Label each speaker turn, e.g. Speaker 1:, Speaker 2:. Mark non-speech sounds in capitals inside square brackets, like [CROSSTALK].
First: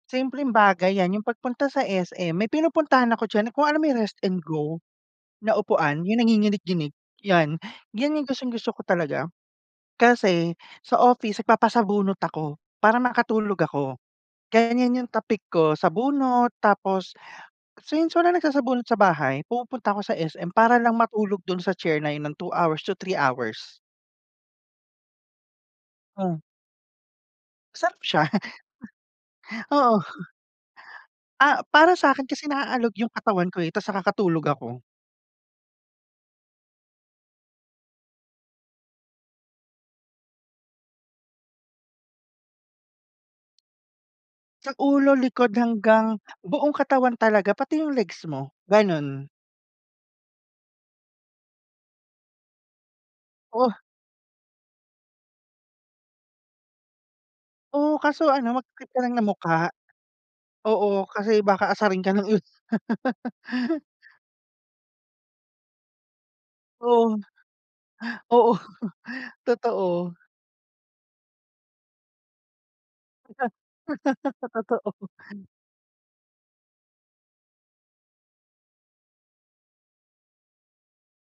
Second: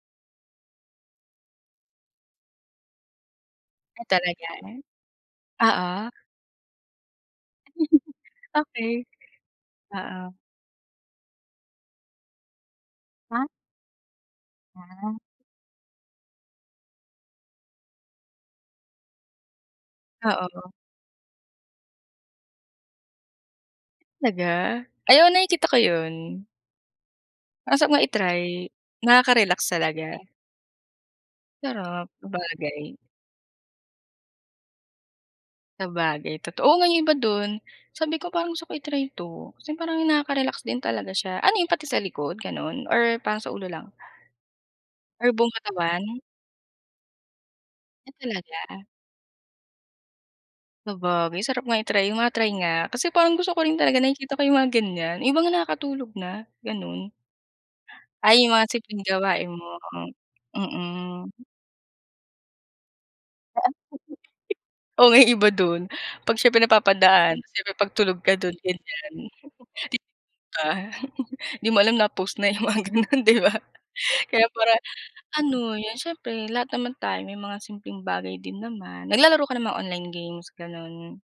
Speaker 1: Simpleng bagay 'yan yung pagpunta sa SM. May pinupuntahan ako diyan, kung alam mo may
Speaker 2: Ay,
Speaker 1: Rest N
Speaker 2: talaga?
Speaker 1: Go na upuan
Speaker 2: Oo.
Speaker 1: yung nanginginig-nginig 'yan. 'Yan yung
Speaker 2: [GIGGLES]
Speaker 1: gustong-gusto ko
Speaker 2: Okey,
Speaker 1: talaga.
Speaker 2: oo.
Speaker 1: Kasi sa office nagpapasabunot ako para
Speaker 2: Ha.
Speaker 1: makatulog ako, kaya yan yung
Speaker 2: Hmm.
Speaker 1: tapik ko, sabunot tapos since walang nagsasabunot sa bahay pumupunta ako sa SM
Speaker 2: Oo.
Speaker 1: para lang matulog dun sa chair na yun ng 2 hours to 3 hours.
Speaker 2: Talaga? Ay, oo nakikita ko
Speaker 1: Mm.
Speaker 2: 'yon. Ang sarap
Speaker 1: Sarap
Speaker 2: nga
Speaker 1: siya.
Speaker 2: i-try, nakaka-relax
Speaker 1: [CHUCKLES] Oo.
Speaker 2: talaga.
Speaker 1: Ah, para
Speaker 2: Sarap,
Speaker 1: sa 'kin kasi naalog
Speaker 2: sabagay.
Speaker 1: yung katawan ko, eh, ta's nakakatulog ako.
Speaker 2: Sabagay toto o nga yung iba do'n, sabi ko, "Parang gusto ko i-try 'to" kasi parang nakaka-relax din talaga siya. Ano yun pati sa likod gano'n or parang sa ulo lang?
Speaker 1: Sa ulo,
Speaker 2: Or buong
Speaker 1: likod hanggang
Speaker 2: katawan?
Speaker 1: buong katawan talaga pati yung
Speaker 2: Ah,
Speaker 1: legs mo,
Speaker 2: talaga?
Speaker 1: gano'n.
Speaker 2: Sabagay, sarap nga i-try, ma-try nga kasi parang gusto ko
Speaker 1: Oh.
Speaker 2: rin talaga nakikita ko yung mga ganiyan. Iba nga nakakatulog na gano'n.
Speaker 1: Oh, kaso
Speaker 2: Ay,
Speaker 1: ano
Speaker 2: yung mga
Speaker 1: magtakip ka
Speaker 2: simpleng
Speaker 1: lang ng
Speaker 2: gawain
Speaker 1: mukha.
Speaker 2: mo, hmm,
Speaker 1: Oo
Speaker 2: mm.
Speaker 1: kasi baka asarin ka ng i
Speaker 2: [GIGGLES]
Speaker 1: [LAUGHS]
Speaker 2: O, may iba do'n, pag siyempre
Speaker 1: Oh,
Speaker 2: napapadaan siyempre pagtulog ka
Speaker 1: oo
Speaker 2: do'n ganiyan,
Speaker 1: [CHUCKLES] totoo.
Speaker 2: [CHUCKLES] 'di ba? [CHUCKLES] 'Di mo alam na post na yung mga gano'n, 'di ba. Kaya para
Speaker 1: Totoo.
Speaker 2: ano, 'yon siyempre lahat naman tayo may mga simpleng bagay din naman. Naglalaro ka ng mga online games gano'n?